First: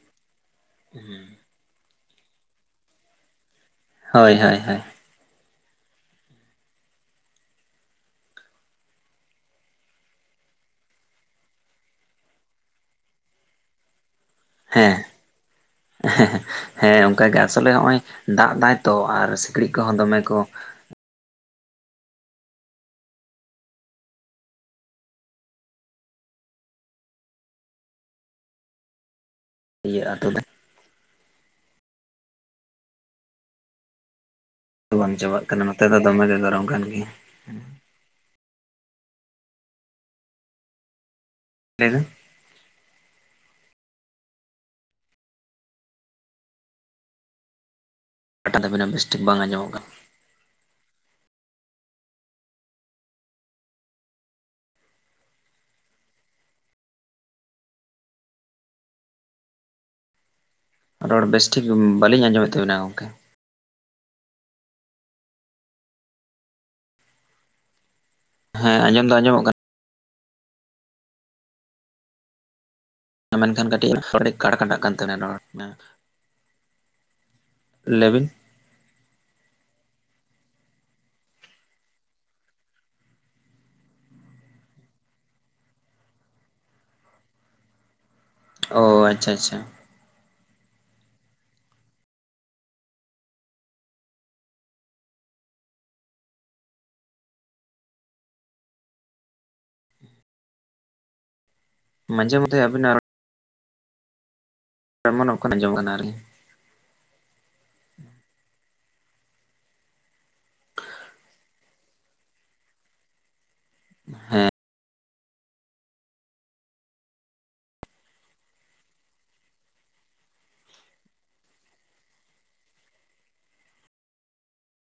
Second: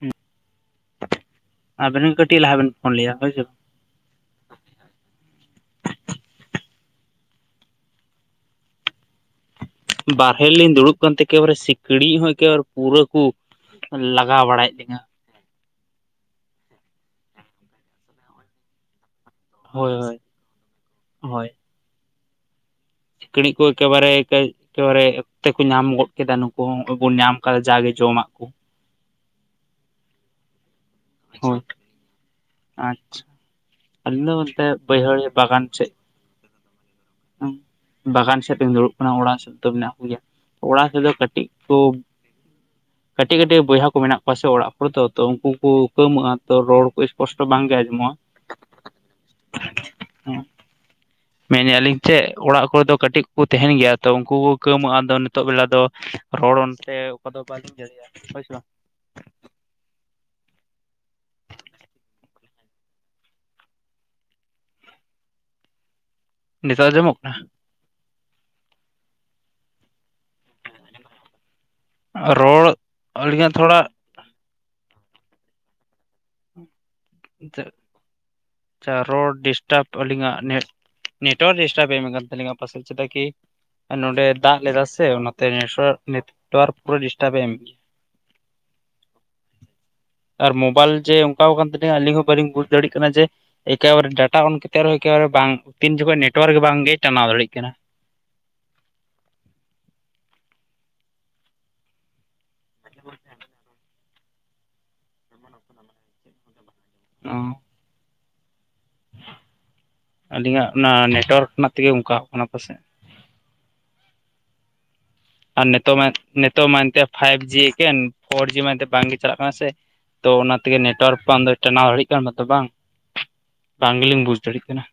ᱦᱩᱸ᱾ ᱦᱮᱸ᱾ ᱟᱵᱮᱱ [inaudible] ᱠᱟᱹᱴᱤᱡ ᱞᱟᱦᱟ ᱵᱮᱱ ᱯᱷᱳᱱ ᱞᱮᱜ-ᱟ ᱦᱳᱭᱥᱮ᱾ [inaudible] ᱦᱳᱭ ᱦᱳᱭ ᱦᱳᱭ ᱦᱳᱭ ᱾ ᱵᱟᱨᱦᱮ ᱞᱤᱧ ᱫᱩᱲᱩᱵ ᱠᱟᱱᱛᱮ ᱮᱠᱮᱵᱟᱨᱮ ᱥᱤᱠᱲᱤᱡ ᱦᱚᱸ ᱮᱠᱮᱵᱟᱨᱮ ᱯᱩᱨᱟᱹ ᱠᱚ ᱞᱟᱜᱟᱣ ᱵᱟᱲᱟᱭᱮᱫ ᱦᱮᱸ ᱞᱤᱧᱟᱹ᱾ [unintelligible] ᱦᱮᱸ ᱚᱝᱠᱟᱜ ᱜᱮ ᱟᱥᱚᱞᱮ ᱦᱚᱸᱜ-ᱚᱭ ᱫᱟᱜ ᱫᱟᱭ ᱛᱚ ᱟᱨ ᱥᱤᱠᱲᱤᱡ ᱦᱳᱭ ᱠᱚᱦᱚᱸ ᱫᱚᱢᱮ ᱦᱳᱭ ᱠᱚ ᱦᱳᱭ᱾ ᱠᱤᱲᱤᱡ ᱠᱚ ᱮᱠᱮᱵᱟᱨᱮ ᱠᱟᱹᱭ ᱮᱠᱮᱵᱟᱨᱮ, ᱚᱠᱛᱮ ᱠᱚ ᱧᱟᱢ ᱜᱚᱫ ᱠᱮᱫᱟ ᱱᱩᱠᱩ ᱦᱚᱸ ᱵᱚᱱ ᱧᱟᱢ ᱠᱟᱫᱟ ᱡᱟᱜᱮ ᱡᱚᱢᱟᱜ ᱠᱚ᱾ ᱤᱭᱟᱹᱜ-ᱟ [inaudible] ᱦᱳᱭ᱾ ᱟᱪ ᱟᱞᱤᱧ ᱫᱚ ᱵᱚᱞᱛᱮ᱾ ᱵᱟᱝ ᱪᱟᱵᱟᱜ ᱠᱟᱱᱟ ᱱᱚᱛᱮ ᱫᱚ ᱫᱚᱢᱮᱜᱮ ᱜᱚᱨᱚᱢ ᱠᱟᱱ ᱜᱮᱭᱟ᱾ ᱵᱟᱜᱟᱱ ᱥᱮᱫ [inaudible] ᱫᱩᱲᱩᱵ ᱠᱟᱱᱟ, ᱚᱲᱟᱜ ᱥᱮᱫ ᱫᱚ ᱢᱮᱱᱟᱜ ᱠᱚᱜᱮᱭᱟ ᱾ ᱚᱲᱟᱜ ᱥᱮᱫ ᱫᱚ ᱠᱟᱹᱴᱤᱡ ᱠᱚ [inaudible] ᱠᱟᱹᱴᱤᱡ ᱠᱟᱹᱴᱤᱡ ᱵᱚᱭᱦᱟ ᱠᱚ ᱢᱮᱱᱟᱜ ᱠᱚᱣᱟ ᱥᱮ ᱚᱲᱟᱜ ᱠᱚᱨᱮ ᱛᱚ, ᱛᱚ ᱩᱝᱠᱩ ᱠᱚ ᱠᱟᱹᱣ ᱢᱟᱹᱜᱼᱟ ᱛᱚ ᱨᱚᱲ ᱠᱚ ᱥᱯᱚᱥᱴᱚ ᱵᱟᱝᱜᱮ ᱟᱸᱡᱚᱢᱚᱜᱼᱟ᱾ ᱠᱟᱴᱟ ᱛᱟᱵᱤᱱᱟ ᱵᱮᱥᱴᱷᱤᱠ ᱵᱟᱝ ᱟᱸᱡᱚᱜ ᱠᱟᱱ᱾ ᱦᱩᱸ᱾ ᱢᱮᱱᱮᱜ ᱟᱹᱞᱤᱧ ᱪᱮᱫ, ᱚᱲᱟᱜ ᱠᱚᱨᱮ ᱫᱚ ᱠᱟᱹᱴᱤᱡ ᱠᱚ ᱛᱟᱦᱮᱸᱱ ᱜᱮᱭᱟ ᱛᱚ ᱩᱝᱠᱩ ᱠᱚ ᱠᱟᱹᱣ ᱢᱟᱹᱜᱼᱟ ᱟᱫᱚ ᱱᱤᱛᱚᱜ ᱵᱮᱞᱟ ᱫᱚ ᱨᱚᱲ ᱚᱱᱛᱮ ᱚᱝᱠᱟ ᱫᱚ ᱵᱟᱹᱞᱤᱧ ᱫᱟᱲᱮᱭᱟᱜ-ᱟ ᱦᱳᱭ ᱥᱮ ᱵᱟᱝ᱾ ᱨᱚᱲ ᱵᱮᱥᱴᱷᱤᱠ ᱵᱟᱹᱞᱤᱧ ᱟᱸᱡᱚᱢᱮᱫ ᱛᱟᱵᱤᱱᱟ ᱜᱚᱝᱠᱮ ᱾ ᱱᱤᱛᱟᱜ ᱟᱸᱡᱚᱢᱚᱜ ᱠᱟᱱᱟ? ᱦᱮᱸ ᱟᱸᱡᱚᱢ ᱫᱚ ᱟᱸᱡᱚᱢᱚᱜ ᱠᱟᱱ ᱨᱚᱲ ᱟᱹᱞᱤᱧᱟᱜ ᱢᱮᱱᱠᱷᱟᱱ ᱛᱷᱚᱲᱟ ᱠᱟᱹᱴᱤᱡ ᱨᱚᱲ ᱠᱟᱹᱴᱤᱡ ᱠᱟᱴᱟ ᱠᱟᱴᱟ ᱠᱟᱱ ᱛᱟᱵᱤᱱᱟ ᱨᱚᱲ [inaudible] ᱞᱟᱹᱭᱵᱤᱱ [unintelligible] ᱟᱪᱪᱷᱟ ᱨᱳᱲ ᱰᱤᱥᱴᱟᱵ ᱟᱹᱞᱤᱧᱟᱜ ᱱᱮᱴ, ᱱᱮᱴᱳᱣᱟᱨᱠ ᱰᱤᱥᱴᱟᱵ ᱮᱢ ᱠᱟᱱ ᱛᱟᱹᱞᱤᱤᱧᱟ ᱯᱟᱥᱮᱵ ᱪᱮᱫᱟᱜ ᱠᱤ ᱱᱚᱰᱮ ᱫᱟᱜ ᱞᱮᱫᱟ ᱥᱮ ᱚᱱᱟᱛᱮ ᱱᱮᱴᱣᱟᱨᱠ ᱱᱮᱴᱣᱟᱨᱠ ᱯᱩᱨᱟᱹ ᱰᱤᱥᱴᱟᱵ ᱮ [inaudible] ᱚᱻ ᱟᱪᱪᱷᱟ ᱟᱪᱪᱷᱟ ᱾ ᱟᱨ ᱢᱳᱵᱟᱭᱤᱞ ᱡᱮ ᱚᱝᱠᱟᱣ ᱠᱟᱱ ᱛᱟᱹᱞᱤᱧᱟ ᱟᱹᱞᱤᱧ ᱦᱚᱸ ᱵᱟᱹᱞᱤᱧ ᱵᱩᱡ ᱫᱟᱲᱮᱜ ᱠᱟᱱᱟ ᱡᱮ ᱮᱠᱮᱵᱟᱨᱮ ᱰᱟᱴᱟ ᱚᱱ ᱠᱟᱛᱮᱫ ᱨᱮᱦᱚᱸ ᱮᱠᱮᱵᱟᱨᱮ ᱵᱟᱝ ᱛᱤᱱ ᱡᱚᱠᱷᱚᱡ ᱱᱮᱴᱳᱣᱟᱨᱠ ᱜᱮ ᱵᱟᱝ ᱜᱮ ᱴᱟᱱᱟᱣ ᱫᱟᱲᱮᱜ ᱠᱟᱱᱟ᱾ ᱢᱟᱱᱡᱮ ᱢᱚᱫᱫᱷᱮ ᱟᱵᱮᱱᱟᱜ ᱨᱚᱲ ᱛᱮᱢᱚᱱ ᱚᱠᱷᱚᱱ ᱚᱸᱡᱚᱢ ᱠᱟᱱᱟ ᱟᱨᱠᱤ᱾ ᱚ ᱾ ᱦᱮᱸ ᱾ ᱟᱹᱞᱤᱧᱟᱜ ᱚᱱᱟ ᱱᱮᱴᱚᱣᱟᱨᱠ ᱨᱮᱱᱟᱜ ᱛᱮᱜᱮ ᱚᱱᱠᱟᱟᱜ ᱠᱟᱱᱟ ᱯᱟᱥᱮᱡ᱾ ᱦᱮᱸ ᱾ ᱟᱨ ᱱᱤᱛᱚᱜ ᱢᱟ ᱱᱤᱛᱚᱜ ᱢᱟ ᱮᱱᱛᱮ ᱯᱷᱟᱭᱤᱵ ᱡᱤ ᱮᱠᱮᱱ ᱯᱷᱳᱨ ᱡᱤ ᱢᱮᱱᱛᱮ ᱵᱟᱝᱜᱮ ᱪᱟᱞᱟᱜ ᱠᱟᱱᱟ ᱥᱮ᱾ ᱛᱚ ᱚᱱᱟ ᱛᱮᱜᱮ ᱱᱮᱴᱚᱣᱟᱨᱠ ᱟᱫᱚ ᱴᱟᱱᱟᱣ ᱫᱟᱲᱮᱭᱟᱜ ᱠᱟᱱᱟᱛᱚ ᱵᱟᱝ ᱵᱟᱝ ᱜᱮᱞᱤᱧ ᱵᱩᱡ ᱫᱟᱲᱮᱭᱟᱜ ᱠᱟᱱᱟ᱾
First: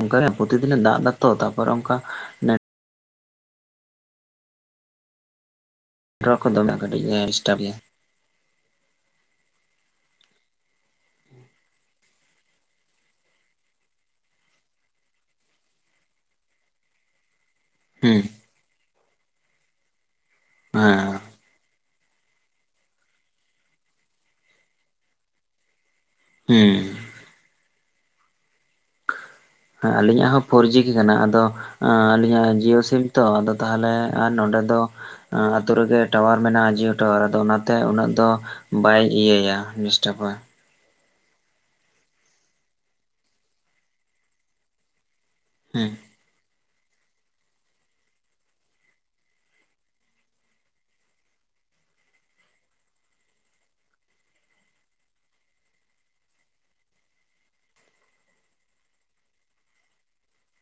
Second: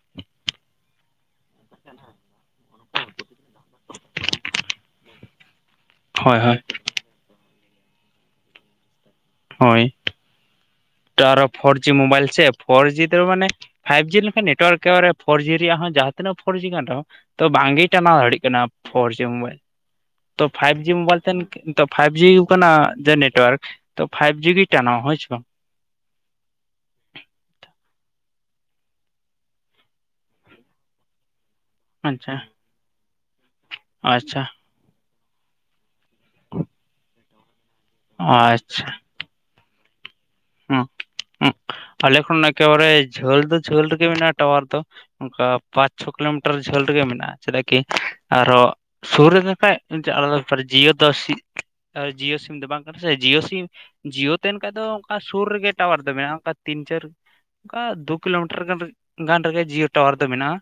ᱚᱱᱠᱮ ᱯᱨᱚᱛᱤᱫᱤᱱ ᱮ ᱫᱟᱜ ᱫᱟᱛᱚ ᱛᱟᱯᱚᱨᱮ ᱚᱱᱠᱟ ᱨᱚᱲ ᱦᱳᱭ ᱠᱚ ᱦᱳᱭ ᱫᱚᱢᱮ ᱠᱟᱹᱴᱤᱡ ᱮ ᱮᱴᱟᱯ ᱜᱮᱭᱟ᱾ ᱦᱳᱭ ᱛᱟᱨ ᱯᱷᱳᱨ ᱡᱤ ᱢᱳᱵᱟᱭᱤᱞ ᱥᱮ ᱯᱷᱳᱨ ᱡᱤ ᱛᱮ ᱢᱟᱱᱮ᱾ ᱯᱷᱟᱭᱤᱵᱷ ᱡᱤ ᱞᱮᱱᱠᱷᱟᱱ ᱱᱮᱴᱳᱣᱟᱨᱠᱵ ᱯᱷᱳᱨ ᱡᱤ ᱨᱮᱭᱟᱜ ᱦᱚᱸᱟᱸ ᱛᱤᱱᱟᱹᱜ ᱯᱷᱳᱨ ᱡᱤ ᱠᱟᱱ ᱨᱮᱦᱚᱸ ᱛᱚ ᱵᱟᱝᱜᱮ ᱴᱟᱱᱟᱣ ᱦᱩᱸ ᱫᱟᱲᱭᱟᱜ ᱠᱟᱱᱟ ᱯᱷᱳᱨ ᱡᱤ ᱢᱳᱵᱟᱭᱤᱞ ᱛᱚ ᱯᱷᱟᱭᱤᱵ ᱡᱤ ᱦᱮᱸ ᱢᱳᱵᱟᱭᱤᱞ ᱛᱮ ᱯᱷᱟᱭᱤᱵ ᱡᱤ ᱠᱟᱱᱟ ᱡᱮ ᱱᱮᱴᱳᱣᱟᱨᱠ ᱛᱚ ᱯᱷᱟᱭᱤᱵ ᱡᱤ ᱴᱟᱱᱟᱚᱜᱼᱟ ᱦᱳᱭ ᱥᱮ ᱦᱮᱸ ᱾ ᱦᱮᱸ ᱟᱞᱤᱧᱟᱜ ᱦᱚᱸ ᱯᱷᱳᱨ ᱡᱤ ᱜᱮ ᱠᱟᱱᱟ ᱟᱫᱚ ᱟᱪᱪᱷᱟ ᱟᱹᱞᱤᱧᱟᱜ ᱡᱤᱭᱳ ᱥᱤᱢ ᱛᱚ ᱟᱫᱚ ᱛᱟᱦᱚᱞᱮ ᱟᱨ ᱟᱪᱪᱷᱟ ᱱᱚᱰᱮ ᱫᱚ ᱟᱛᱳ ᱨᱮᱜᱮ ᱴᱟᱣᱟᱨ ᱢᱮᱱᱟᱜᱼᱟ ᱡᱤᱭᱳ ᱴᱟᱣᱟᱨ ᱟᱫᱚ ᱚᱱᱟ ᱛᱮ ᱩᱱᱟᱹᱜ ᱫᱚ ᱵᱟᱭ ᱤᱭᱟᱹᱭᱟ ᱰᱤᱥᱴᱟᱯᱟ᱾ ᱦ ᱦ‌ ᱾ ᱟᱞᱮ ᱠᱷᱚᱱ ᱮᱠᱮᱵᱟᱨᱮ ᱡᱷᱟᱹᱞ ᱫᱚ ᱡᱷᱟᱹᱞ ᱨᱮᱜᱮ ᱢᱮᱱᱟᱜᱼᱟ ᱴᱟᱣᱟᱨ ᱫᱚ ᱚᱱᱠᱟ ᱦᱮᱸ ᱯᱟᱸᱪ, ᱪᱷᱚ ᱠᱤᱞᱳᱢᱤᱴᱟᱨ ᱡᱷᱟᱹᱞ ᱨᱮᱜᱮ ᱢᱮᱱᱟᱜᱼᱟ ᱪᱮᱫᱟᱜ ᱠᱤ ᱟᱨᱚ ᱥᱩᱨ ᱨᱮᱠᱟᱱᱡ ᱟᱞᱟᱫᱟ ᱵᱮᱯᱟᱨ ᱡᱤᱭᱳ ᱫᱚ ᱡᱤᱭᱳ ᱥᱤᱢ ᱫᱚ ᱵᱟᱝ ᱠᱟᱱᱟ ᱥᱮ ᱡᱤᱭᱳ ᱥᱤᱢ ᱡᱤᱭᱳ ᱛᱟᱦᱮᱱ ᱫᱚ ᱚᱱᱠᱟ ᱥᱩᱨ ᱨᱮᱜᱮ ᱴᱟᱣᱟᱨ ᱫᱚ ᱢᱮᱱᱟᱜᱼᱟ ᱚᱱᱠᱟ ᱛᱤᱱ, ᱪᱟᱨ ᱚᱱᱠᱟ ᱫᱩ ᱠᱤᱞᱳᱢᱤᱴᱟᱨ ᱜᱟᱱ ᱨᱮᱜᱮ ᱴᱟᱣᱟᱨ ᱫᱚ ᱢᱮᱱᱟᱜᱼᱟ᱾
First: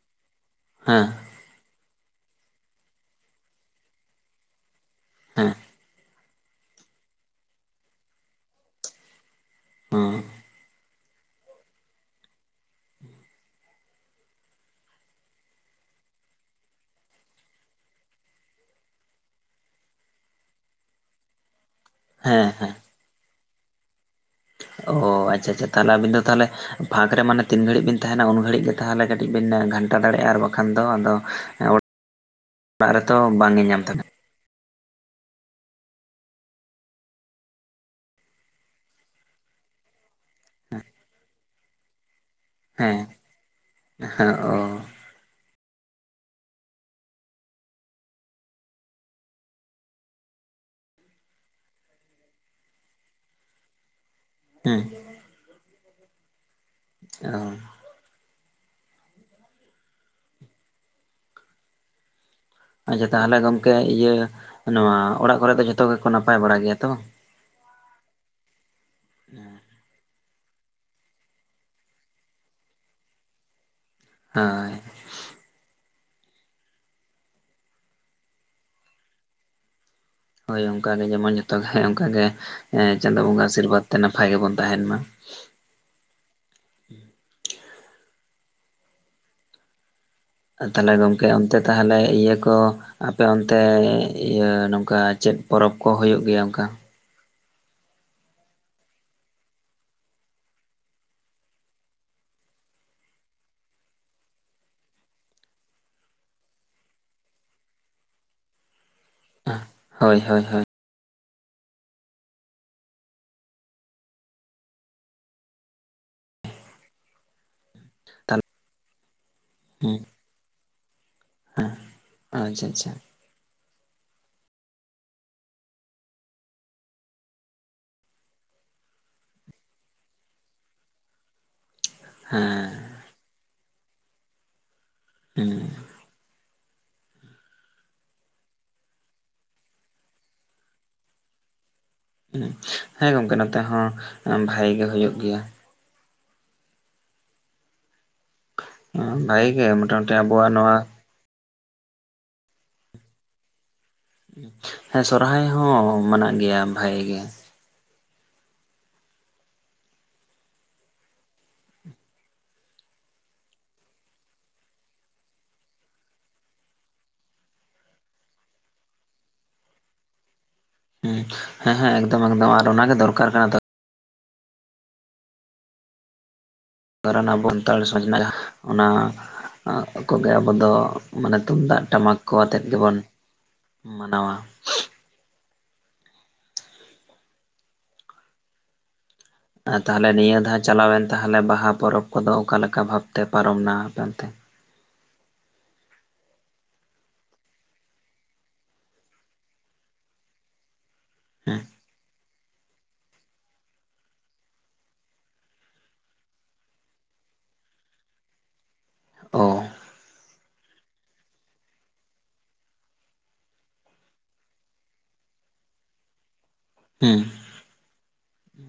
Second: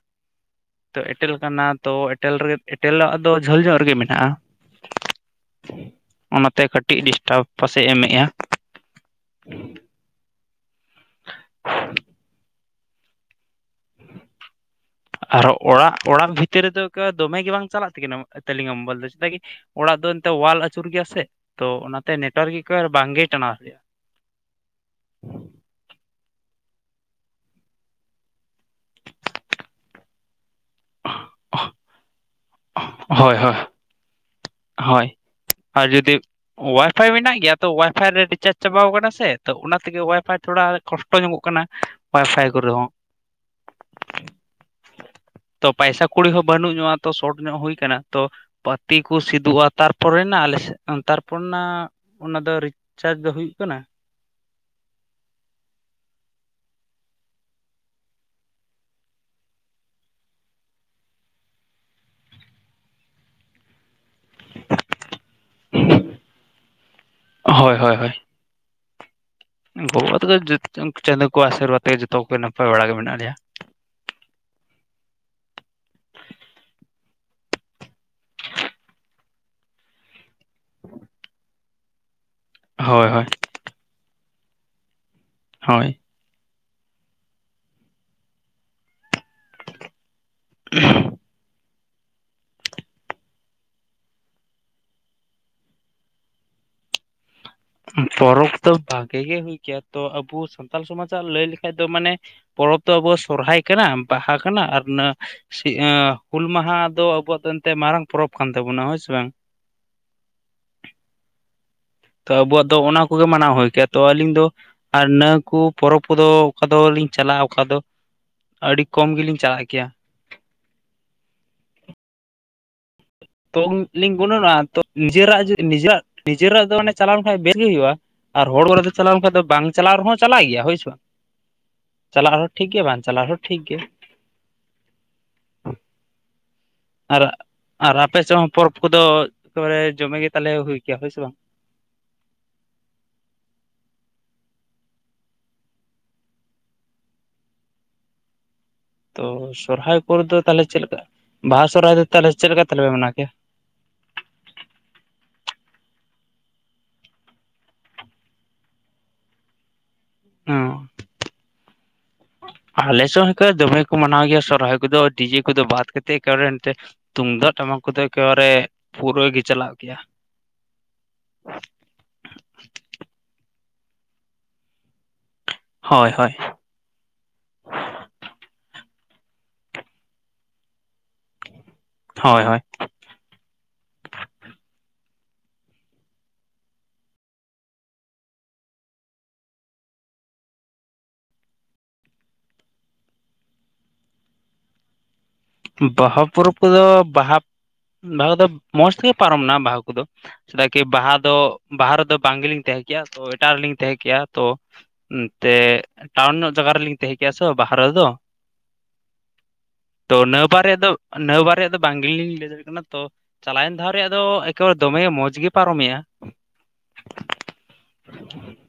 ᱛᱚ ᱦᱮᱸ ᱮᱴᱮᱞ ᱠᱟᱱᱟ ᱛᱚ ᱮᱴᱮᱞ ᱨᱮᱜ ᱮᱴᱮᱞᱟᱜ ᱫᱚ ᱡᱷᱟᱹᱞ ᱧᱚᱜ ᱨᱮᱜᱮ ᱢᱮᱱᱟᱜᱼᱟ᱾ ᱦᱮᱸ ᱾ ᱚᱱᱟᱛᱮ ᱠᱟᱹᱴᱤᱡ ᱰᱤᱥᱴᱟᱵᱽ ᱯᱟᱥᱮ ᱮᱢᱮᱜᱼᱟ᱾ ᱦᱮᱸ ᱾ [unintelligible] [unintelligible] ᱟᱨᱚ ᱚᱲᱟᱜ ᱚᱲᱟᱜ ᱵᱷᱤᱛᱤᱨ ᱨᱮᱫᱚ ᱫᱚᱢᱮ ᱜᱮ ᱵᱟᱝ ᱪᱟᱞᱟᱜ ᱛᱟᱹᱠᱤ ᱛᱟᱹᱞᱤᱝ ᱢᱵᱚᱞ ᱫᱚ ᱪᱮᱫᱟᱜ ᱠᱤ ᱚᱲᱟᱜ ᱫᱚ ᱮᱱᱛ ᱚᱣᱟᱞ ᱟᱹᱪᱩᱨ ᱜᱮᱭᱟ ᱥᱮ ᱛᱚ ᱥᱮ ᱦᱮᱸ ᱱᱮᱴᱣᱟᱨᱠ ᱦᱮᱸ ᱮᱠᱵᱟᱨ ᱵᱟᱝᱜᱮᱭ ᱴᱟᱱᱟᱣ ᱛᱟᱦᱮ ᱚ ᱟᱪᱷᱟ ᱟᱪᱷᱟ ᱛᱟᱦᱚᱞᱮ ᱟᱵᱤᱱ ᱫᱚ ᱛᱟᱦᱚᱞᱮ ᱯᱷᱟᱸᱠ ᱨᱮ ᱢᱟᱱᱮ ᱛᱤᱱ ᱜᱷᱟᱹᱲᱤᱡ ᱵᱤᱱ ᱛᱟᱦᱮᱱᱟ ᱩᱱ ᱜᱷᱟᱹᱲᱤᱡ ᱜᱮ ᱛᱟᱦᱚᱞᱮ ᱠᱟᱹᱴᱤᱡ ᱵᱮᱤᱱ ᱜᱷᱟᱱᱴᱟ ᱫᱟᱲᱮᱭᱟᱜᱼᱟ ᱟᱨ ᱵᱟᱠᱷᱟᱱ ᱫᱚ ᱟᱫᱚ ᱚ ᱚᱲᱟᱜ ᱨᱮᱛᱚ ᱦᱳᱭ ᱵᱟᱝ ᱦᱳᱭ ᱜᱮ ᱧᱟᱢ ᱛᱟᱦᱮ ᱦᱳᱭ, ᱟᱨ ᱡᱩᱫᱤ ᱚᱣᱟᱭᱯᱷᱟᱭ ᱢᱮᱱᱟᱜ ᱜᱮᱭᱟ ᱛᱚ ᱚᱣᱟᱭᱯᱷᱟᱭ ᱨᱮ ᱨᱤᱪᱟᱨᱡᱽ ᱪᱟᱵᱟᱟᱣ ᱟᱠᱟᱱᱟ ᱥᱮ ᱛᱚ ᱚᱱᱟ ᱛᱮᱜᱮ ᱚᱣᱟᱭᱯᱷᱟᱭ ᱛᱷᱚᱲᱟ ᱠᱚᱥᱴᱚ ᱧᱚᱜᱚᱜ ᱠᱟᱱᱟ ᱚᱣᱟᱭᱯᱷᱟᱭ ᱦᱮᱸ ᱦᱮᱸ ᱚ ᱾ ᱛᱚ ᱯᱟᱭᱥᱟ ᱠᱩᱲᱤ ᱦᱚᱸ ᱵᱟᱹᱱᱩᱜ ᱧᱚᱜᱼᱟ ᱛᱚ ᱥᱚᱴ ᱧᱚᱜ ᱦᱩᱭ ᱠᱟᱱᱟ ᱛᱚ ᱯᱟᱛᱤ ᱠᱚ ᱛᱩᱜᱼᱟ ᱛᱟᱨᱯᱚᱨᱮᱱᱟ ᱟᱞᱮᱥᱮᱫ ᱛᱟᱨᱯᱚᱨᱮ ᱱᱟ ᱚᱱᱟ ᱫᱚ ᱨᱤᱪᱟᱨᱡᱽ ᱫᱚ ᱦᱩᱭᱩᱜ ᱠᱟᱱᱟ᱾ ᱦᱮᱸ ᱾ ᱚ ᱾ ᱟᱪᱷᱟ ᱛᱟᱦᱚᱞᱮ ᱜᱚᱝᱠᱮ ᱤᱭᱟᱹ ᱱᱚᱣᱟ ᱚᱲᱟᱜ ᱠᱚᱨᱮ ᱫᱚ ᱡᱚᱛᱚ ᱜᱮᱠᱚ ᱱᱟᱯᱟᱭ ᱵᱟᱲᱟ ᱜᱮᱭᱟ ᱛᱚ? ᱦᱳᱭ ᱦᱳᱭ ᱦᱳᱭ ᱾ ᱚᱸ ᱾ ᱜᱚᱜᱚᱵᱟ [inaudible] ᱛᱮᱫᱚ [unintelligible] ᱪᱟᱸᱫᱳ ᱠᱚ ᱟᱥᱤᱨᱵᱟᱫ ᱛᱮ ᱡᱚᱛᱚ ᱠᱚᱜᱮ ᱱᱟᱯᱟᱭ ᱵᱟᱲᱟ ᱜᱮ ᱢᱮᱱᱟᱜ ᱞᱮᱭᱟ᱾ [inaudible] ᱦᱳᱭ ᱚᱱᱠᱟᱜ ᱜᱮ ᱡᱮᱢᱚᱱ ᱡᱚᱛᱚ ᱚᱱᱠᱟ ᱜᱮ ᱦᱳᱭ ᱪᱟᱸᱫᱳ ᱦᱳᱭ ᱵᱚᱸᱜᱟ ᱟᱥᱤᱨᱵᱟᱫᱽ ᱛᱮ ᱱᱟᱯᱟᱭ ᱜᱮᱵᱚᱱ ᱛᱟᱦᱮᱱ ᱢᱟ᱾ ᱦᱳᱭ ᱾ ᱛᱟᱦᱚᱞᱮ ᱜᱚᱢᱠᱮ ᱚᱱᱛᱮ ᱛᱟᱦᱚᱞᱮ ᱤᱭᱟᱹ ᱠᱚ ᱟᱯᱮ ᱚᱱᱛᱮ ᱤᱭᱟᱹ ᱱᱚᱝᱠᱟ ᱪᱮᱫ ᱯᱚᱨᱚᱵᱽ ᱠᱚ ᱦᱚᱭᱳᱜ ᱜᱮᱭᱟ ᱚᱱᱠᱟ? ᱯᱚᱨᱚᱵ ᱫᱚ ᱵᱷᱟᱜᱮ ᱜᱮ ᱦᱩᱭ ᱠᱮᱭᱟ ᱛᱚ ᱟᱵᱚ ᱥᱟᱱᱛᱟᱞ ᱥᱚᱢᱟᱡᱟᱜ ᱞᱟᱹᱭ ᱞᱮᱠᱷᱟᱡ ᱫᱚ ᱢᱟᱱᱮ ᱯᱚᱨᱚᱵ ᱫᱚ ᱟᱵᱚ ᱥᱚᱨᱦᱟᱭ ᱠᱟᱱᱟ ᱵᱟᱦᱟ ᱠᱟᱱᱟ ᱟᱨ ᱚᱱᱟ ᱦᱩᱞ ᱢᱟᱦᱟ ᱫᱚ ᱟᱵᱚᱣᱟᱜ ᱫᱚ ᱮᱱᱛᱮ ᱢᱟᱨᱟᱝ ᱯᱚᱨᱚᱵ ᱠᱟᱱ ᱛᱟᱵᱚᱱᱟ ᱦᱳᱭ ᱥᱮ ᱵᱟᱝ? ᱦᱳᱭ ᱦᱳᱭ ᱦᱳᱭ ᱾ ᱛᱚ ᱟᱵᱚᱣᱟᱜ ᱫᱚ ᱚᱱᱟ ᱠᱚᱜᱮ ᱢᱟᱱᱟᱣ ᱦᱩᱭ ᱠᱮᱭᱟ ᱛᱚ ᱟᱹᱞᱤᱧ ᱫᱚ ᱟᱨ ᱱᱚᱣᱟ ᱠᱚ ᱯᱚᱨᱚᱵ ᱠᱚᱫᱚ ᱚᱠᱟ ᱫᱚᱞᱤᱧ ᱪᱟᱞᱟᱜᱼᱟ ᱚᱠᱟ ᱫᱚ ᱛᱟᱦᱚᱞᱮ ᱟᱹᱰᱤ ᱠᱚᱢ ᱜᱮᱞᱤᱧ ᱪᱟᱞᱟᱜ ᱜᱮ ᱦᱮᱸ ᱟᱪᱪᱷᱟ ᱟᱪᱪᱷᱟ ᱾ ᱛᱚ ᱞᱤᱧ ᱜᱩᱱᱟᱹᱱᱚᱜᱼᱟ ᱛᱚ ᱱᱤᱡᱮᱨᱟᱜ ᱱᱤᱡᱮᱨᱟᱜ ᱱᱤᱡᱮᱨᱟᱜ ᱫᱚ ᱡᱮ ᱪᱟᱞᱟᱣ ᱞᱮᱱᱠᱷᱷᱟᱡ ᱵᱮᱥ ᱜᱮ ᱦᱩᱭᱩᱜᱼᱟ᱾ ᱟᱨ ᱦᱚᱲ ᱠᱟᱨᱮᱫᱚ ᱪᱟᱞᱟᱣ ᱟᱱᱠᱷᱟᱡ ᱫᱚ ᱵᱟᱝ ᱪᱟᱞᱟᱣ ᱨᱮᱦᱚᱸ ᱪᱟᱞᱟᱜ ᱜᱮᱭᱟ ᱦᱳᱭ ᱥᱮ ᱵᱟᱝ ᱾ [unintelligible] ᱪᱟᱞᱟᱜ ᱦᱮᱸ ᱨᱮᱦᱚᱸ ᱴᱷᱤᱠ ᱜᱮ ᱵᱟᱝ ᱪᱟᱞᱟᱜ ᱨᱮᱦᱚᱸ ᱴᱷᱤᱠ ᱜᱮ᱾ [unintelligible] ᱟᱨ ᱟᱨ ᱟᱯᱮ ᱥᱮᱫ ᱦᱚᱸ ᱯᱚᱨᱚᱵ ᱠᱚᱫᱚ ᱮᱠᱮᱵᱟᱨᱮ ᱡᱚᱢᱮᱜ ᱜᱮ ᱛᱟᱞᱮ ᱦᱩᱭ ᱠᱮᱭᱟ ᱦᱳᱭ ᱥᱮ ᱵᱟᱝ? ᱦᱮᱸ ᱜᱚᱢᱠᱮ ᱱᱚᱛᱮ ᱦᱚᱸ ᱵᱷᱟᱜᱤ ᱜᱮ ᱦᱚᱭᱳᱜ ᱜᱮᱭᱟ ᱾ ᱛᱚ ᱵᱷᱟᱜᱮ ᱜᱮ ᱥᱚᱨᱦᱟᱭ ᱢᱚᱴᱟᱢᱩᱴᱤ ᱯᱚᱨᱮ ᱫᱚ ᱟᱵᱚᱣᱟᱜ ᱛᱟᱦᱚᱞᱮ ᱱᱚᱣᱟ ᱪᱮᱫ ᱞᱮᱠᱟ? ᱵᱟᱦᱟ ᱥᱚᱨᱦᱟᱭ ᱫᱚ ᱛᱟᱦᱚᱞᱮ ᱪᱮᱫ ᱞᱮᱠᱟ ᱛᱟᱦᱚᱞᱮ ᱯᱮ ᱢᱟᱱᱟᱣ ᱠᱮᱭᱟ? ᱦᱮᱸ ᱥᱚᱨᱦᱟᱭ ᱦᱚᱸ ᱢᱟᱱᱟᱜ ᱜᱮᱭᱟ ᱵᱷᱟᱜᱤ ᱜᱮ ᱾ [unintelligible] [unintelligible] ᱟᱞᱮ ᱥᱮᱫ ᱦᱚᱸ ᱦᱚᱠᱚ ᱫᱚᱢᱮ ᱠᱚ ᱢᱟᱱᱟᱣ ᱜᱮᱭᱟ ᱥᱚᱨᱦᱟᱭ ᱠᱚᱫᱚ ᱰᱤᱡᱮ ᱠᱚᱫᱚ ᱵᱟᱫ ᱠᱟᱛᱮᱫ ᱮᱠᱮᱵᱟᱨᱮ ᱮᱱᱛᱮ ᱛᱩᱢᱫᱟᱜ ᱴᱟᱢᱟᱠ ᱠᱚᱛᱮ ᱮᱠᱮᱵᱟᱨᱮ ᱯᱩᱨᱟᱹ ᱜᱮ ᱪᱟᱞᱟᱜ ᱜᱮᱭᱟ᱾ ᱦᱮᱸ ᱦᱮᱸ ᱮᱠᱫᱚᱢ ᱮᱠᱫᱚᱢ ᱟᱨ ᱚᱱᱟᱜ ᱜᱮ ᱫᱚᱨᱠᱟᱨ ᱠᱟᱱᱟ ᱛᱚ ᱾ ᱦᱚᱭ ᱦᱚᱭ᱾ ᱠᱟᱨᱚᱱ ᱟᱵᱚ ᱥᱟᱱᱛᱟᱲ ᱥᱚᱢᱟᱡᱽ ᱨᱮᱱᱟᱜ ᱚᱱᱟ ᱠᱚᱜᱮ ᱟᱵᱚ ᱫᱚ ᱢᱟᱱᱮ ᱛᱩᱢᱫᱟᱜ ᱴᱟᱢᱟᱠ ᱠᱚ ᱦᱳᱭ ᱦᱳᱭ ᱟᱛᱮᱫ ᱜᱮᱵᱚᱱ ᱢᱟᱱᱟᱣᱟ ᱾ ᱟᱨ ᱛᱟᱦᱚᱞᱮ ᱱᱤᱭᱟᱹ ᱫᱷᱟᱣ ᱪᱟᱞᱟᱣᱮᱱ ᱛᱟᱦᱚᱞᱮ ᱵᱟᱦᱟ ᱯᱚᱨᱚᱵ ᱠᱚᱫᱚ ᱚᱠᱟ ᱞᱮᱠᱟ ᱵᱷᱟᱵᱛᱮ ᱯᱟᱨᱚᱢ ᱱᱟ ᱟᱯᱮ ᱚᱱᱛᱮ? ᱵᱟᱦᱟ ᱯᱚᱨᱚᱵ ᱠᱚᱫᱚ ᱵᱟᱦᱟ ᱵᱟᱦᱟ ᱫᱚ ᱢᱚᱡᱽ ᱛᱮᱜᱮ ᱯᱟᱨᱚᱢᱱᱟ ᱵᱟᱦᱟ ᱠᱚᱫᱚ᱾ ᱪᱮᱫᱟᱜ ᱠᱤ ᱵᱟᱦᱟ ᱫᱚ ᱦᱮᱸ ᱵᱟᱦᱟ ᱨᱮᱫᱚ ᱵᱟᱝ ᱜᱮᱞᱤᱧ ᱛᱟᱦᱮᱸ ᱠᱮᱜᱼᱟ ᱛᱚ ᱮᱴᱟᱜ ᱨᱮᱞᱤᱧ ᱛᱟᱦᱮᱸ ᱠᱮᱼᱟ ᱛᱚ ᱮᱱᱛᱮ ᱴᱟᱣᱩᱱ ᱧᱚᱜ ᱡᱟᱭᱜᱟ ᱨᱮᱞᱤᱧ ᱛᱟᱦᱮᱸ ᱠᱮᱼᱟ ᱥᱮ ᱵᱟᱦᱟ ᱨᱮᱫᱚ᱾ ᱚ ᱾ ᱛᱚ ᱱᱟᱹᱣ ᱵᱟᱨᱮ ᱫᱚ ᱱᱟ. ᱣ ᱵᱟᱨᱮᱜ ᱫᱚ ᱵᱟᱝᱜᱤᱞᱤᱧ ᱞᱟᱹᱭ ᱫᱟᱲᱮᱭᱟᱜ ᱠᱟᱱᱟ ᱛᱚ ᱪᱟᱞᱟᱣᱮᱱ ᱫᱷᱟᱣ ᱨᱮᱭᱟᱜ ᱫᱚ ᱮᱠᱮᱵᱟᱨᱮ ᱫᱚᱢᱮ ᱢᱚᱡᱽ ᱜᱮ ᱯᱟᱨᱚᱢᱮᱭᱟ ᱾ ᱦᱮᱸ ᱾ [unintelligible]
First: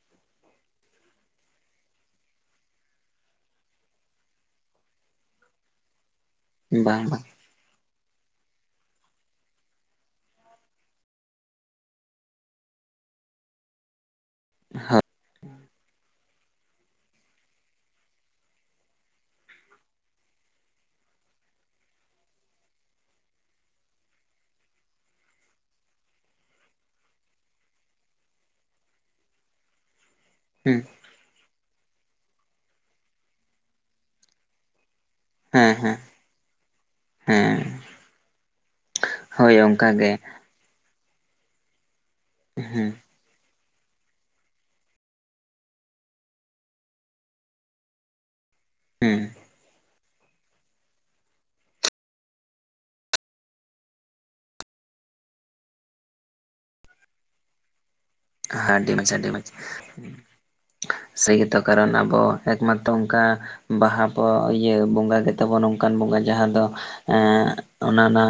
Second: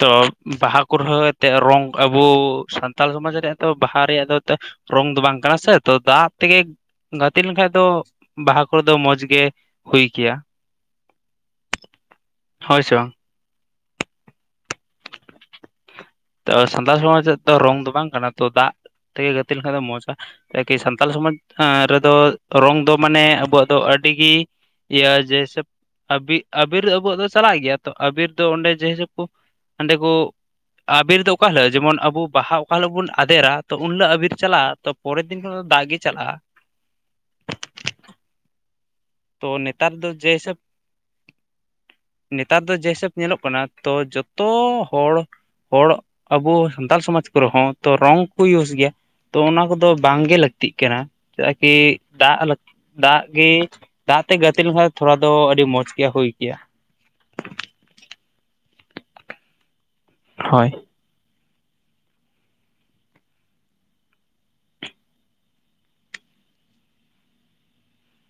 ᱛᱚ ᱵᱟᱦᱟ ᱠᱚ ᱨᱮᱦᱚᱸ ᱮᱱᱛᱮᱫ ᱨᱚᱝ ᱟᱜᱩ ᱥᱟᱱᱛᱟᱲ ᱥᱚᱢᱟᱡᱽ ᱨᱮᱭᱟᱜ ᱛᱚ ᱵᱟᱦᱟ ᱨᱮᱭᱟᱜ ᱫᱚ ᱛᱚ ᱨᱚᱝ ᱫᱚ ᱵᱟᱝ ᱠᱟᱱᱟ ᱥᱮ ᱛᱚ ᱫᱟᱜ ᱛᱮᱜᱮ ᱵᱟᱝ ᱵᱟᱝ ᱜᱟ ᱜᱟᱛᱮ ᱞᱮᱱᱠᱷᱟᱡ ᱫᱚ ᱵᱟᱦᱟ ᱠᱚᱫᱚ ᱢᱚᱡᱽ ᱜᱮ ᱦᱩᱭ ᱠᱮᱭᱟ ᱾ ᱦᱳᱭ ᱥᱮ ᱵᱟᱝ? [unintelligible] ᱥᱟᱱᱛᱟᱲ ᱥᱚᱢᱟᱡᱽ ᱫᱚ ᱨᱚᱝ ᱫᱚ ᱵᱟᱝ ᱠᱟᱱᱟ ᱛᱚ ᱫᱟᱜ ᱛᱮᱜᱮ ᱜᱟᱛᱮ ᱞᱮᱱᱠᱷᱟᱱ ᱫᱚ ᱢᱚᱸᱡᱽ ᱚᱜ-ᱟ᱾ ᱮᱠᱤ ᱥᱟᱱᱛᱟᱲ ᱥᱚᱢᱟᱡᱽ ᱨᱮᱫᱚ ᱨᱚᱝ ᱫᱚ ᱢᱟᱱᱮ ᱟᱵᱚᱣᱟᱜ ᱫᱚ ᱟᱹᱰᱤ ᱜᱮ ᱤᱭᱟᱹ ᱡᱮᱭᱥᱮᱵ ᱟᱵᱤ ᱟᱵᱤᱨ ᱟᱵᱚᱣᱟᱜ ᱫᱚ ᱪᱟᱞᱟᱜ ᱜᱮᱭᱟ ᱛᱚ᱾ ᱟᱵᱤᱨ ᱫᱚ ᱚᱸᱰᱮ ᱡᱮ ᱦᱤᱥᱟᱹᱵ ᱠᱚ ᱚᱸᱰᱮ ᱠᱚ᱾ ᱦᱩᱸ᱾ ᱟᱵᱤᱨ ᱫᱚ ᱚᱠᱟ ᱦᱤᱞᱳᱜ ᱡᱮᱢᱚᱱ ᱟᱵᱚ ᱵᱟᱦᱟ ᱚᱠᱟ ᱦᱤᱞᱳᱜ ᱵᱚᱱ ᱟᱫᱮᱨᱟ ᱛᱚ ᱩᱱ ᱦᱤᱞᱳᱜ ᱟᱵᱤᱨ ᱪᱟᱞᱟᱜ-ᱟ᱾ ᱯᱚᱨᱮᱨ ᱫᱤᱱ ᱠᱷᱚᱱ ᱫᱚ ᱦᱮᱸ ᱫᱟᱜ ᱜᱮ ᱦᱮᱸ ᱪᱟᱞᱟᱜ-ᱟ᱾ ᱦᱮᱸ ᱛᱚ ᱦᱳᱭ ᱚᱱᱠᱟ ᱜᱮ᱾ ᱱᱮᱛᱟᱨ ᱫᱚ ᱡᱮ ᱦᱩᱸ ᱦᱤᱥᱟᱹᱵ ᱧᱮᱞᱚᱜ ᱠᱟᱱᱟ ᱛᱚ ᱡᱷᱚᱛᱚ ᱦᱚᱲ ᱦᱚᱲ ᱟᱵᱚ ᱥᱟᱱᱛᱟᱲ ᱥᱚᱢᱟᱡᱽ ᱠᱚᱨᱮ ᱦᱚᱸ ᱛᱚ ᱨᱚᱝ ᱠᱚ ᱤᱭᱩᱡᱽ ᱜᱮᱭᱟ᱾ ᱦᱮᱸ᱾ ᱛᱚ ᱚᱱᱟ ᱠᱚᱫᱚ ᱵᱟᱝ ᱜᱮ ᱞᱟᱹᱠᱛᱤᱜ ᱠᱟᱱᱟ᱾ ᱪᱮᱫᱟᱜ ᱠᱤ ᱫᱟᱜ, ᱫᱟᱜ ᱜᱮ ᱫᱟᱜ ᱛᱮ ᱜᱟᱛᱮ ᱞᱮᱠᱷᱟᱱ ᱛᱷᱚᱲᱟ ᱫᱚ ᱟᱹᱰᱤ ᱢᱚᱸᱡᱽ ᱜᱮ ᱦᱩᱭ ᱠᱮᱭᱟ᱾ ᱦᱮᱸ ᱟᱹᱰᱤ ᱢᱚᱸᱡᱽ, ᱟᱹᱰᱤ ᱟᱹᱰᱤ ᱢᱚᱸᱡᱽ᱾ ᱦᱳᱭ᱾ ᱥᱮ ᱜᱮᱛᱚ ᱠᱟᱨᱚᱱ ᱟᱵᱚ ᱮᱠᱢᱟᱛᱨᱚ ᱚᱱᱠᱟ᱾ ᱵᱟᱦᱟ ᱯᱮ ᱤᱭᱟ. ᱵᱚᱸᱜᱟ ᱜᱮ ᱛᱟᱵᱚ ᱱᱚᱝᱠᱟᱱ ᱵᱚᱸᱜᱟ ᱡᱟᱦᱟ ᱫᱚ ᱮᱸᱻ ᱚᱱᱟ ᱚᱱᱟ ᱢᱟ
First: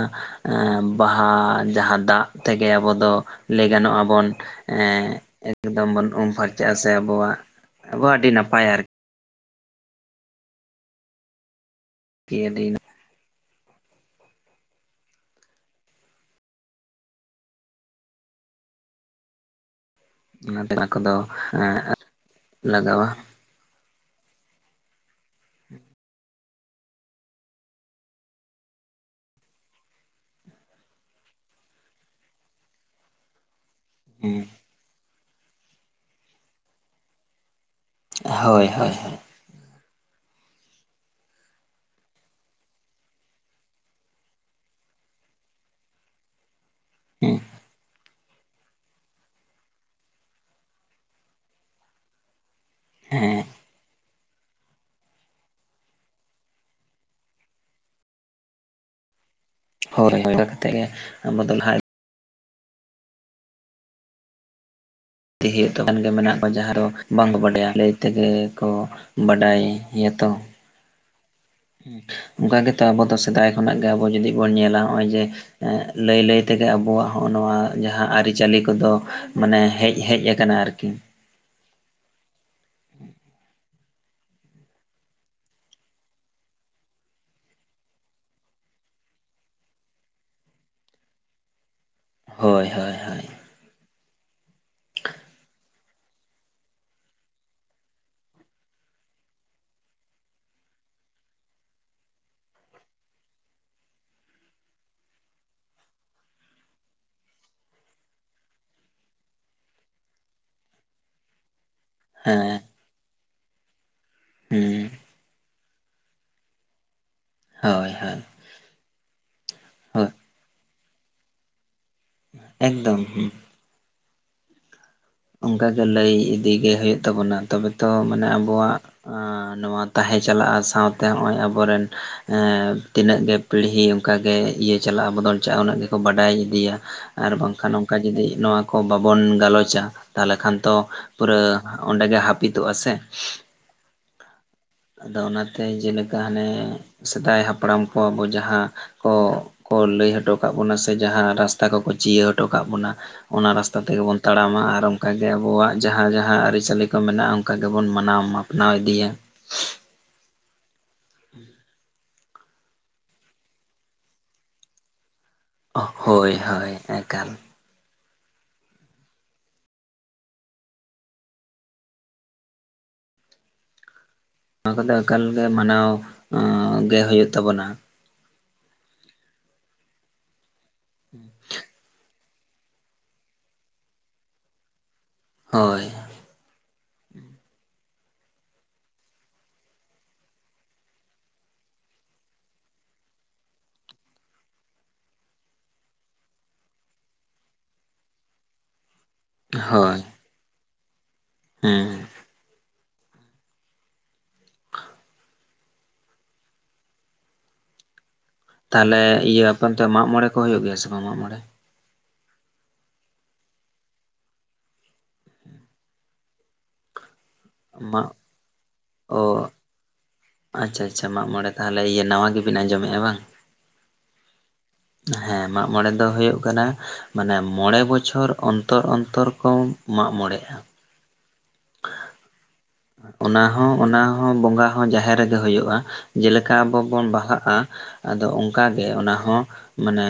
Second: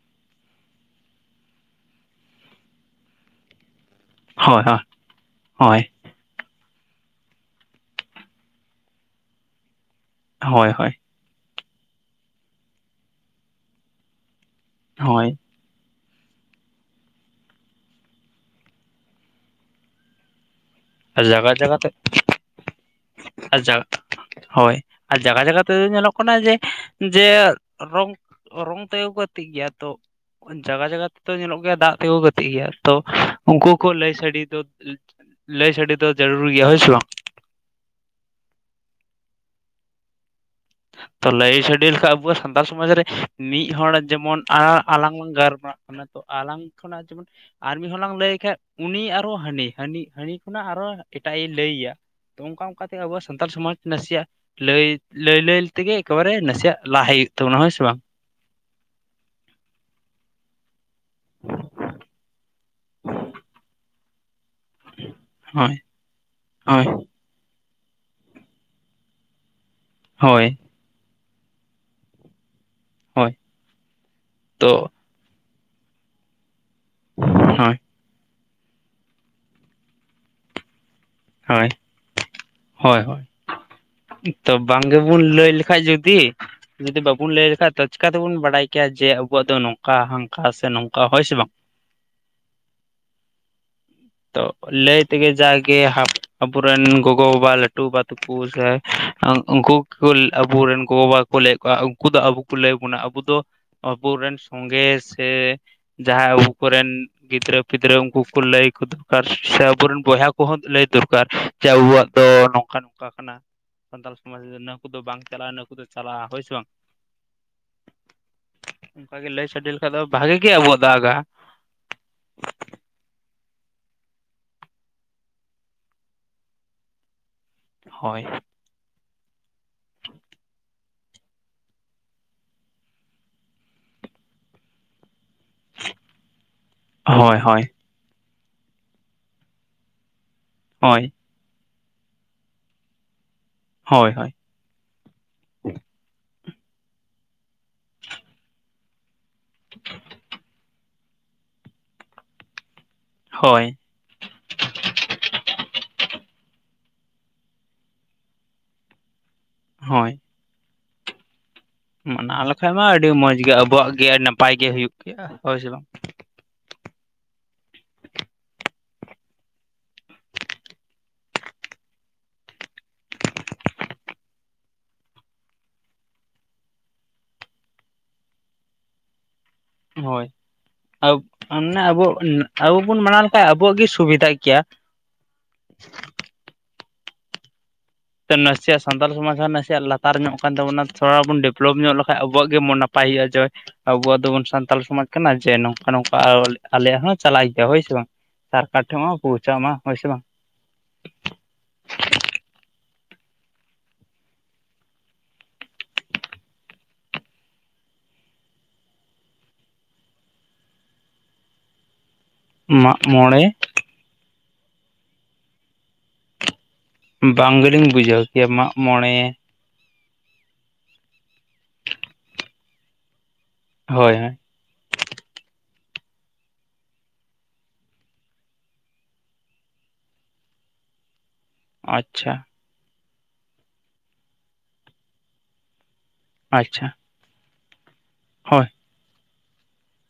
ᱵᱟᱦᱟ ᱡᱟᱦᱟ ᱫᱟᱜ ᱛᱮᱜᱮ ᱟᱵᱚ ᱫᱚ ᱞᱟᱹᱭ ᱜᱟᱱᱚᱜ ᱟᱵᱚᱱ᱾ ᱦᱳᱭ ᱦᱳᱭ ᱮᱸᱻ ᱦᱳᱭ ᱮᱠᱫᱚᱢ ᱵᱚᱱ ᱩᱢ ᱯᱷᱟᱨᱪᱟᱜ-ᱟ ᱥᱮ ᱟᱵᱚᱣᱟᱜ ᱟᱵᱚᱣᱟᱜ ᱟᱹᱰᱤ ᱱᱟᱯᱟᱭ ᱟᱨ ᱦᱳᱭ, ᱦᱳᱭ᱾ ᱪᱤᱭᱟᱹ ᱫᱤᱱ ᱦᱳᱭ᱾ ᱱᱚᱛᱮᱱᱟᱜ ᱠᱚᱫᱚ ᱟᱨ ᱡᱟᱭᱜᱟ ᱮᱸᱻ ᱡᱟᱭᱜᱟ ᱛᱮ ᱞᱟᱜᱟᱣᱟ᱾ ᱟᱨ ᱡᱟᱠ ᱦᱳᱭ ᱟᱨ ᱡᱟᱭᱜᱟ, ᱡᱟᱭᱜᱟ ᱛᱮᱫᱚ ᱧᱮᱞᱚᱜ ᱠᱟᱱᱟ᱾ ᱡᱮ ᱡᱮ ᱨᱚᱝ, ᱨᱚᱝ ᱛᱮ ᱠᱚ ᱜᱟᱛᱤᱜ ᱜᱮᱭᱟ ᱛᱚ᱾ ᱡᱟᱭᱜᱟ ᱡᱟᱭᱜᱟ ᱛᱮᱫᱚ ᱧᱮᱞᱚᱜ ᱜᱮᱭᱟ ᱫᱟᱜ ᱛᱮ ᱜᱳ ᱜᱟᱛᱮᱜ ᱜᱮᱭᱟ ᱛᱚ᱾ᱩᱱᱠᱩ ᱦᱚᱸ ᱠᱚ ᱞᱟᱹᱭ ᱦᱩᱸ ᱥᱟᱰᱮ ᱫᱚ᱾ ᱞᱟᱹᱭ ᱥᱟᱰᱮ ᱫᱚ ᱡᱟᱹᱨᱩᱲ ᱜᱮᱭᱟ ᱦᱳᱭ ᱥᱮ ᱵᱟᱝ? ᱦᱳᱭ, ᱦᱳᱭ᱾ ᱛᱚ ᱞᱟᱹᱭ ᱥᱟᱰᱮ ᱞᱮᱠᱷᱟᱱ ᱟᱵᱚᱣᱟᱜ ᱥᱟᱱᱛᱟᱲ ᱥᱚᱢᱟᱡᱽ ᱨᱮ ᱢᱤᱫ ᱦᱚᱲ ᱡᱮᱢᱚᱱ ᱟᱞᱟᱝ ᱜᱟᱨᱢᱟᱜ ᱠᱟᱱᱟ ᱛᱚ ᱟᱞᱟᱝ ᱠᱷᱚᱱᱟᱜ ᱡᱮᱢᱚᱱ ᱦᱩᱸ ᱟᱨ ᱢᱤᱫᱦᱚᱲ ᱞᱟᱝ ᱞᱟᱹᱭ ᱠᱷᱟᱱ᱾ ᱩᱱᱤ ᱟᱨᱚ ᱦᱟᱹᱱᱤ ᱦᱟᱹᱱᱤ ᱠᱷᱚᱱᱟᱜ ᱟᱨᱚ ᱮᱴᱟᱜ ᱮ ᱞᱟᱹᱭ ᱟᱭᱟ᱾ ᱛᱚ ᱚᱱᱠᱟ ᱚᱱᱠᱟ ᱛᱮᱜᱮ ᱟᱵᱚ ᱦᱮᱸ ᱥᱟᱱᱛᱟᱲ ᱥᱚᱢᱟᱡᱽ ᱱᱟᱥᱮᱭ ᱟᱜ ᱞᱟᱹᱭ, ᱞᱟᱹᱭ, ᱞᱟᱹᱭ ᱛᱮᱜᱮ ᱮᱠᱮ ᱵᱟᱨᱮ ᱱᱟᱥᱮᱭᱟᱜ ᱞᱟᱦᱟᱭ ᱦᱩᱭᱩᱜ ᱛᱟᱵᱚᱱᱟ ᱦᱳᱭ ᱥᱮ ᱵᱟᱝ᱾ ᱦᱳᱭ ᱦᱳᱭ ᱚᱱᱠᱟ ᱠᱟᱛᱮᱫ ᱜᱮ ᱟᱵᱚ ᱫᱚ ᱞᱟᱦᱟᱭ [inaudible] ᱦᱩᱭᱩᱜ ᱜᱮ ᱢᱮᱱᱟᱜ ᱠᱚ ᱡᱟᱦᱟ ᱫᱚ ᱦᱳᱭ ᱵᱟᱝ ᱵᱟᱰᱟᱭᱟ ᱞᱟᱹᱭ ᱛᱮᱜᱮ ᱠᱚ ᱵᱟᱰᱟᱭ᱾ ᱦᱮ ᱛᱚ᱾ ᱦᱳᱭ ᱦᱩᱸ ᱚᱱᱠᱟ ᱜᱮᱛᱚ ᱟᱵᱚ ᱫᱚ ᱦᱳᱭ ᱥᱮᱫᱟᱭ ᱠᱷᱚᱱᱟᱜ ᱜᱮ ᱟᱵᱚ ᱡᱩᱫᱤ ᱵᱚᱱ ᱧᱮᱞᱟ ᱛᱚ ᱱᱚᱸᱜ-ᱚᱭ ᱡᱮ ᱞᱟᱹᱭ, ᱞᱟᱹᱭ ᱛᱮᱜᱮ ᱟᱵᱚᱣᱟᱜ ᱦᱚᱜᱚ ᱱᱚᱣᱟ ᱦᱳᱭ ᱡᱟᱦᱟ ᱟᱹᱨᱤ ᱪᱟᱹᱞᱤ ᱠᱚᱫᱚ ᱢᱟᱱᱮ ᱦᱮᱡ ᱦᱮᱡ ᱟᱠᱟᱱᱟ ᱟᱨᱠᱤ᱾ ᱦᱳᱭ, ᱦᱳᱭ᱾ ᱛᱚ ᱵᱟᱝ ᱜᱮ ᱵᱚᱱ ᱞᱟᱹᱭ ᱞᱮᱠᱷᱟᱡ ᱡᱩᱫᱤ ᱡᱩᱫᱤ ᱵᱟᱵᱚᱱ ᱞᱟᱹᱭ ᱞᱮᱠᱷᱟᱡ ᱛᱚ ᱪᱮᱠᱟ ᱛᱮᱵᱚᱱ ᱵᱟᱲᱟᱭ ᱠᱮᱭᱟ ᱡᱮ ᱟᱵᱚᱣᱟᱜ ᱫᱚ ᱱᱚᱝᱠᱟ ᱦᱟᱱᱠᱟ ᱥᱮ ᱱᱚᱝᱠᱟ ᱦᱳᱭ ᱥᱮ ᱵᱟᱝ᱾ ᱦᱳᱭ, ᱦᱳᱭ, ᱦᱳᱭ᱾ ᱛᱚ ᱞᱟᱹᱭ ᱛᱮ ᱜᱮ ᱡᱟᱜᱮ ᱦᱟᱯ ᱟᱵᱚᱨᱮᱱ ᱜᱚᱜᱚᱵᱟᱵᱟ ᱞᱟᱹᱴᱩ ᱵᱟᱵᱟ ᱛᱟᱠᱚ ᱥᱮ ᱩᱱᱠᱩ ᱟᱵᱚᱨᱮᱱ ᱜᱚᱜᱚᱵᱟᱵᱟ ᱠᱚ ᱞᱟᱹᱭᱮᱫ ᱠᱚᱣᱟ ᱩᱱᱠᱩ ᱫᱚ ᱟᱵᱚ ᱠᱚ ᱞᱟᱹᱭ ᱟᱵᱚᱱᱟ ᱟᱵᱚ ᱫᱚ ᱟᱵᱚ ᱨᱮᱱ ᱥᱚᱝᱜᱮ ᱥᱮ ᱡᱟᱦᱟᱸ ᱟᱵᱚ ᱠᱚ ᱨᱮᱱ ᱜᱤᱫᱽᱨᱟᱹ ᱯᱤᱫᱽᱨᱟᱹ ᱩᱱᱠᱩ ᱞᱟᱹᱭ ᱟᱠ ᱫᱚᱨᱠᱟᱨ ᱥᱮ ᱟᱵᱚ ᱨᱮᱱ ᱵᱚᱭᱦᱟ ᱠᱚᱦᱚᱸ ᱞᱟᱹᱭ ᱫᱚᱨᱠᱟᱨ᱾ ᱪᱮ ᱟᱵᱚᱣᱟᱜ ᱫᱚ ᱦᱮᱸ ᱱᱚᱝᱠᱟ ᱱᱚᱝᱠᱟ ᱠᱟᱱᱟ ᱥᱟᱱᱛᱟᱲ ᱥᱚᱢᱟᱡᱽ ᱨᱮᱫᱚ ᱱᱟ. ᱠᱩ ᱦᱩᱸ ᱫᱚ ᱵᱟᱝ ᱪᱟᱞᱟᱜᱼᱟ ᱱᱟᱹᱠᱩ ᱫᱚ ᱪᱟᱞᱟᱜᱼᱟ ᱦᱳᱭ ᱥᱮ ᱵᱟᱝ᱾ ᱦᱳᱭ ᱦᱳᱭ᱾ ᱚᱱᱠᱟ ᱜᱮ ᱞᱟᱹᱭ ᱥᱟᱰᱮ ᱞᱮᱠᱷᱟᱡ ᱫᱚ ᱦᱳᱭ ᱵᱷᱟᱜᱤ ᱜᱮ ᱟᱵᱚᱣᱟᱜ ᱫᱟᱜᱟ᱾ ᱮᱠᱫᱚᱢ᱾ ᱚᱱᱠᱟᱜᱮ ᱞᱟ. ᱭ ᱤᱫᱤᱜᱮ ᱦᱩᱭᱩᱜ ᱛᱟᱵᱚᱱᱟ ᱛᱚᱵᱮ ᱛᱚ ᱦᱳᱭ ᱢᱟᱱᱮ ᱟᱵᱚᱣᱟᱜ ᱱᱚᱣᱟ ᱛᱟᱦᱮᱸ ᱪᱟᱞᱟᱜᱼᱟ ᱥᱟᱶᱛᱮ ᱦᱚᱜᱼᱚᱭ ᱟᱵᱚᱨᱮᱱ ᱛᱤᱱᱟᱹᱜ ᱜᱮ ᱯᱤᱲᱦᱤ ᱚᱱᱠᱟ ᱜᱮ ᱤᱭᱟᱹ ᱪᱟᱞᱟᱜᱼᱟ ᱵᱚᱫᱚᱞ ᱪᱟᱞᱼᱟ ᱩᱱᱟᱹᱜ ᱜᱮᱠᱚ ᱵᱟᱰᱟᱭ ᱤᱫᱤᱭᱟ᱾ ᱟᱨ ᱦᱳᱭ ᱦᱳᱭ ᱵᱟᱝᱠᱷᱟᱱ ᱱᱚᱝᱠᱟ ᱡᱩᱫᱤ ᱱᱚᱣᱟ ᱠᱚ ᱵᱟᱵᱚᱱ ᱜᱟᱞᱚᱪᱟ, ᱛᱟᱦᱞᱮ ᱠᱷᱟᱱ ᱛᱚ ᱦᱳᱭ ᱯᱩᱨᱳ ᱚᱸᱰᱮᱜᱮ ᱦᱟᱹᱯᱤᱫᱚᱜᱼᱟ ᱥᱮ᱾ ᱦᱳᱭ ᱦᱳᱭ᱾ ᱟᱫᱚ ᱚᱱᱟᱛᱮ ᱡᱮᱞᱮᱠᱟ ᱦᱟᱱᱮ ᱥᱮᱫᱟᱭ ᱦᱟᱯᱲᱟᱢ ᱠᱚ ᱟᱵᱚ ᱡᱟᱦᱟᱸ ᱠᱚᱠᱚ ᱞᱟᱹᱭ ᱦᱚᱴᱚ ᱠᱟᱜ ᱵᱚᱱᱟ ᱥᱮ ᱡᱟᱦᱟᱸ ᱨᱟᱥᱛᱟ ᱠᱚᱠᱚ ᱪᱤᱭᱟᱹ ᱦᱚᱴᱚ ᱠᱟᱜ ᱵᱚᱱᱟ᱾ ᱚᱱᱟ ᱦᱳᱭ ᱨᱟᱥᱛᱟ ᱛᱮᱜᱮ ᱵᱚᱱ ᱛᱟᱲᱟᱢᱟ ᱟᱨ ᱚᱱᱠᱟᱜᱮ ᱟᱵᱚᱣᱟᱜ ᱡᱟᱦᱟᱸ ᱡᱟᱦᱟᱸ ᱟᱹᱨᱤᱪᱟᱹᱞᱤ ᱠᱚ ᱢᱮᱱᱟᱜᱼᱟ ᱚᱱᱠᱟ ᱜᱮᱵᱚᱱ ᱢᱟᱱᱟᱣ ᱢᱟᱯᱟᱱᱟᱣ ᱤᱫᱤᱭᱟ᱾ ᱦᱳᱭ᱾ [inaudible] ᱢᱟᱱᱟᱣ ᱞᱮᱠᱟᱱᱡ ᱢᱟ ᱟᱹᱰᱤ ᱢᱚᱡᱽ ᱜᱮ ᱟᱵᱚᱣᱟᱜ ᱜᱮ ᱟᱹᱰᱤ ᱱᱟᱯᱟᱭ ᱜᱮ ᱦᱩᱭᱩᱜ᱾ ᱠᱮᱜᱼᱟ ᱦᱚᱭ ᱥᱮ᱾ ᱵᱟᱝ ᱦᱳᱭ ᱦᱳᱭ ᱮᱠᱟᱞ᱾ ᱱᱚᱣᱟ ᱠᱚᱫᱚ ᱮᱠᱟᱞᱜ ᱢᱟᱱᱟᱣ ᱜᱮ ᱦᱩᱭᱩᱜᱭ ᱛᱟᱵᱚᱱᱟ᱾ ᱦᱳᱭ ᱟᱵᱚ ᱟᱵᱚ ᱵᱚᱱ ᱢᱟᱱᱟᱣ ᱞᱮᱠᱷᱟᱱᱡ ᱟᱵᱚᱣᱟᱜ ᱜᱮ ᱥᱩᱵᱤᱫᱷ ᱜᱮᱭᱟ᱾ ᱦᱳᱭ᱾ ᱱᱟᱥᱮᱭᱟᱜ ᱥᱟᱱᱛᱟᱞ ᱥᱚᱢᱟᱡᱽ ᱦᱚᱸ ᱱᱟᱥᱮᱭᱟᱜ ᱞᱟᱛᱟᱨ ᱧᱚᱜ ᱠᱟᱱ ᱛᱟᱵᱚᱱᱟ ᱛᱷᱚᱲᱟ ᱵᱚᱱ ᱰᱮᱵᱷᱞᱚᱯ ᱧᱚᱜ ᱞᱮᱠᱷᱟᱱᱡ ᱟᱵᱚᱣᱟᱜ ᱜᱮ ᱢᱚᱱ ᱱᱟᱯᱟᱭ ᱦᱩᱭᱩᱜᱼᱟ ᱡᱮ ᱟᱵᱚᱣᱟᱜ ᱫᱚᱵᱚᱱ ᱥᱟᱱᱛᱟᱲ ᱥᱚᱢᱟᱡᱽ ᱠᱟᱱᱟ ᱡᱮ ᱱᱚᱝᱠᱟ ᱱᱚᱝᱠᱟ ᱟᱞᱮᱭᱟᱜ ᱦᱚᱸ ᱪᱟᱞᱟᱜ ᱜᱮᱭᱟ ᱦᱳᱭ ᱥᱮ ᱵᱟᱝ᱾ ᱥᱟᱨᱠᱟᱨ ᱴᱷᱮᱱ ᱦᱚ ᱯᱳᱣᱪᱣ ᱢᱟ ᱦᱳᱭ ᱦᱳᱭᱥ ᱥᱮ ᱵᱟᱝ᱾ ᱦᱮᱸ᱾ ᱛᱟᱦᱚᱞᱮ ᱤᱭᱟᱹᱯᱮᱱᱛᱮ ᱢᱟᱜ ᱢᱬᱮ ᱠᱚ ᱦᱩᱭᱩᱜ ᱜᱮᱭᱟ ᱥᱮ ᱵᱟᱝ ᱢᱟᱜᱽ ᱢᱚᱬᱮ? ᱢᱟᱜᱢᱚᱬᱮ! ᱵᱟᱝ ᱜᱮᱞᱤᱧ ᱢᱟᱜ ᱵᱩᱡᱷᱟᱹᱣ ᱠᱮᱭᱟ ᱢᱟᱜᱢᱚᱬᱮ! ᱚ ᱟᱪᱪᱷᱟ ᱟᱪᱪᱷᱟ ᱢᱟᱜ ᱢᱚᱬᱮ ᱛᱟᱦᱚᱞᱮ ᱤᱭᱟᱹ ᱱᱟᱣᱟ ᱜᱮᱵᱤᱱ ᱟᱸᱡᱚᱢᱮᱫᱼᱟ ᱵᱟᱝ᱾ ᱦᱳᱭ ᱦᱳᱭ᱾ [inaudible] ᱦᱮᱸ ᱢᱟᱜ ᱢᱚᱲᱮ ᱫᱚ ᱦᱳᱭᱳᱜ ᱠᱟᱱᱟ ᱢᱟᱱᱮ ᱢᱚᱬᱮ ᱵᱚᱪᱷᱚᱨ ᱚᱱᱛᱚᱨ ᱚᱱᱛᱚᱨ ᱠᱚ᱾ ᱢᱟᱜᱢᱚᱲᱮ ᱟ᱾ ᱟᱪᱪᱷᱟ᱾ ᱚᱱᱟᱦᱚᱸ ᱚᱱᱟ ᱦᱚᱸᱚᱸ ᱵᱚᱸᱜᱟ ᱦᱚᱸ ᱡᱟᱦᱮᱨ ᱨᱮᱜᱮ ᱦᱩᱭᱩᱜᱼᱟ᱾ ᱡᱮᱞᱮᱠᱟ ᱟᱵᱚ ᱟᱪᱪᱷᱟ ᱵᱚᱱ ᱵᱟᱦᱟᱜᱼᱟ ᱟᱫᱚ ᱦᱳᱭ ᱚᱱᱠᱟ ᱜᱮ ᱚᱱᱟ ᱦᱚᱸ ᱢᱟᱱᱮ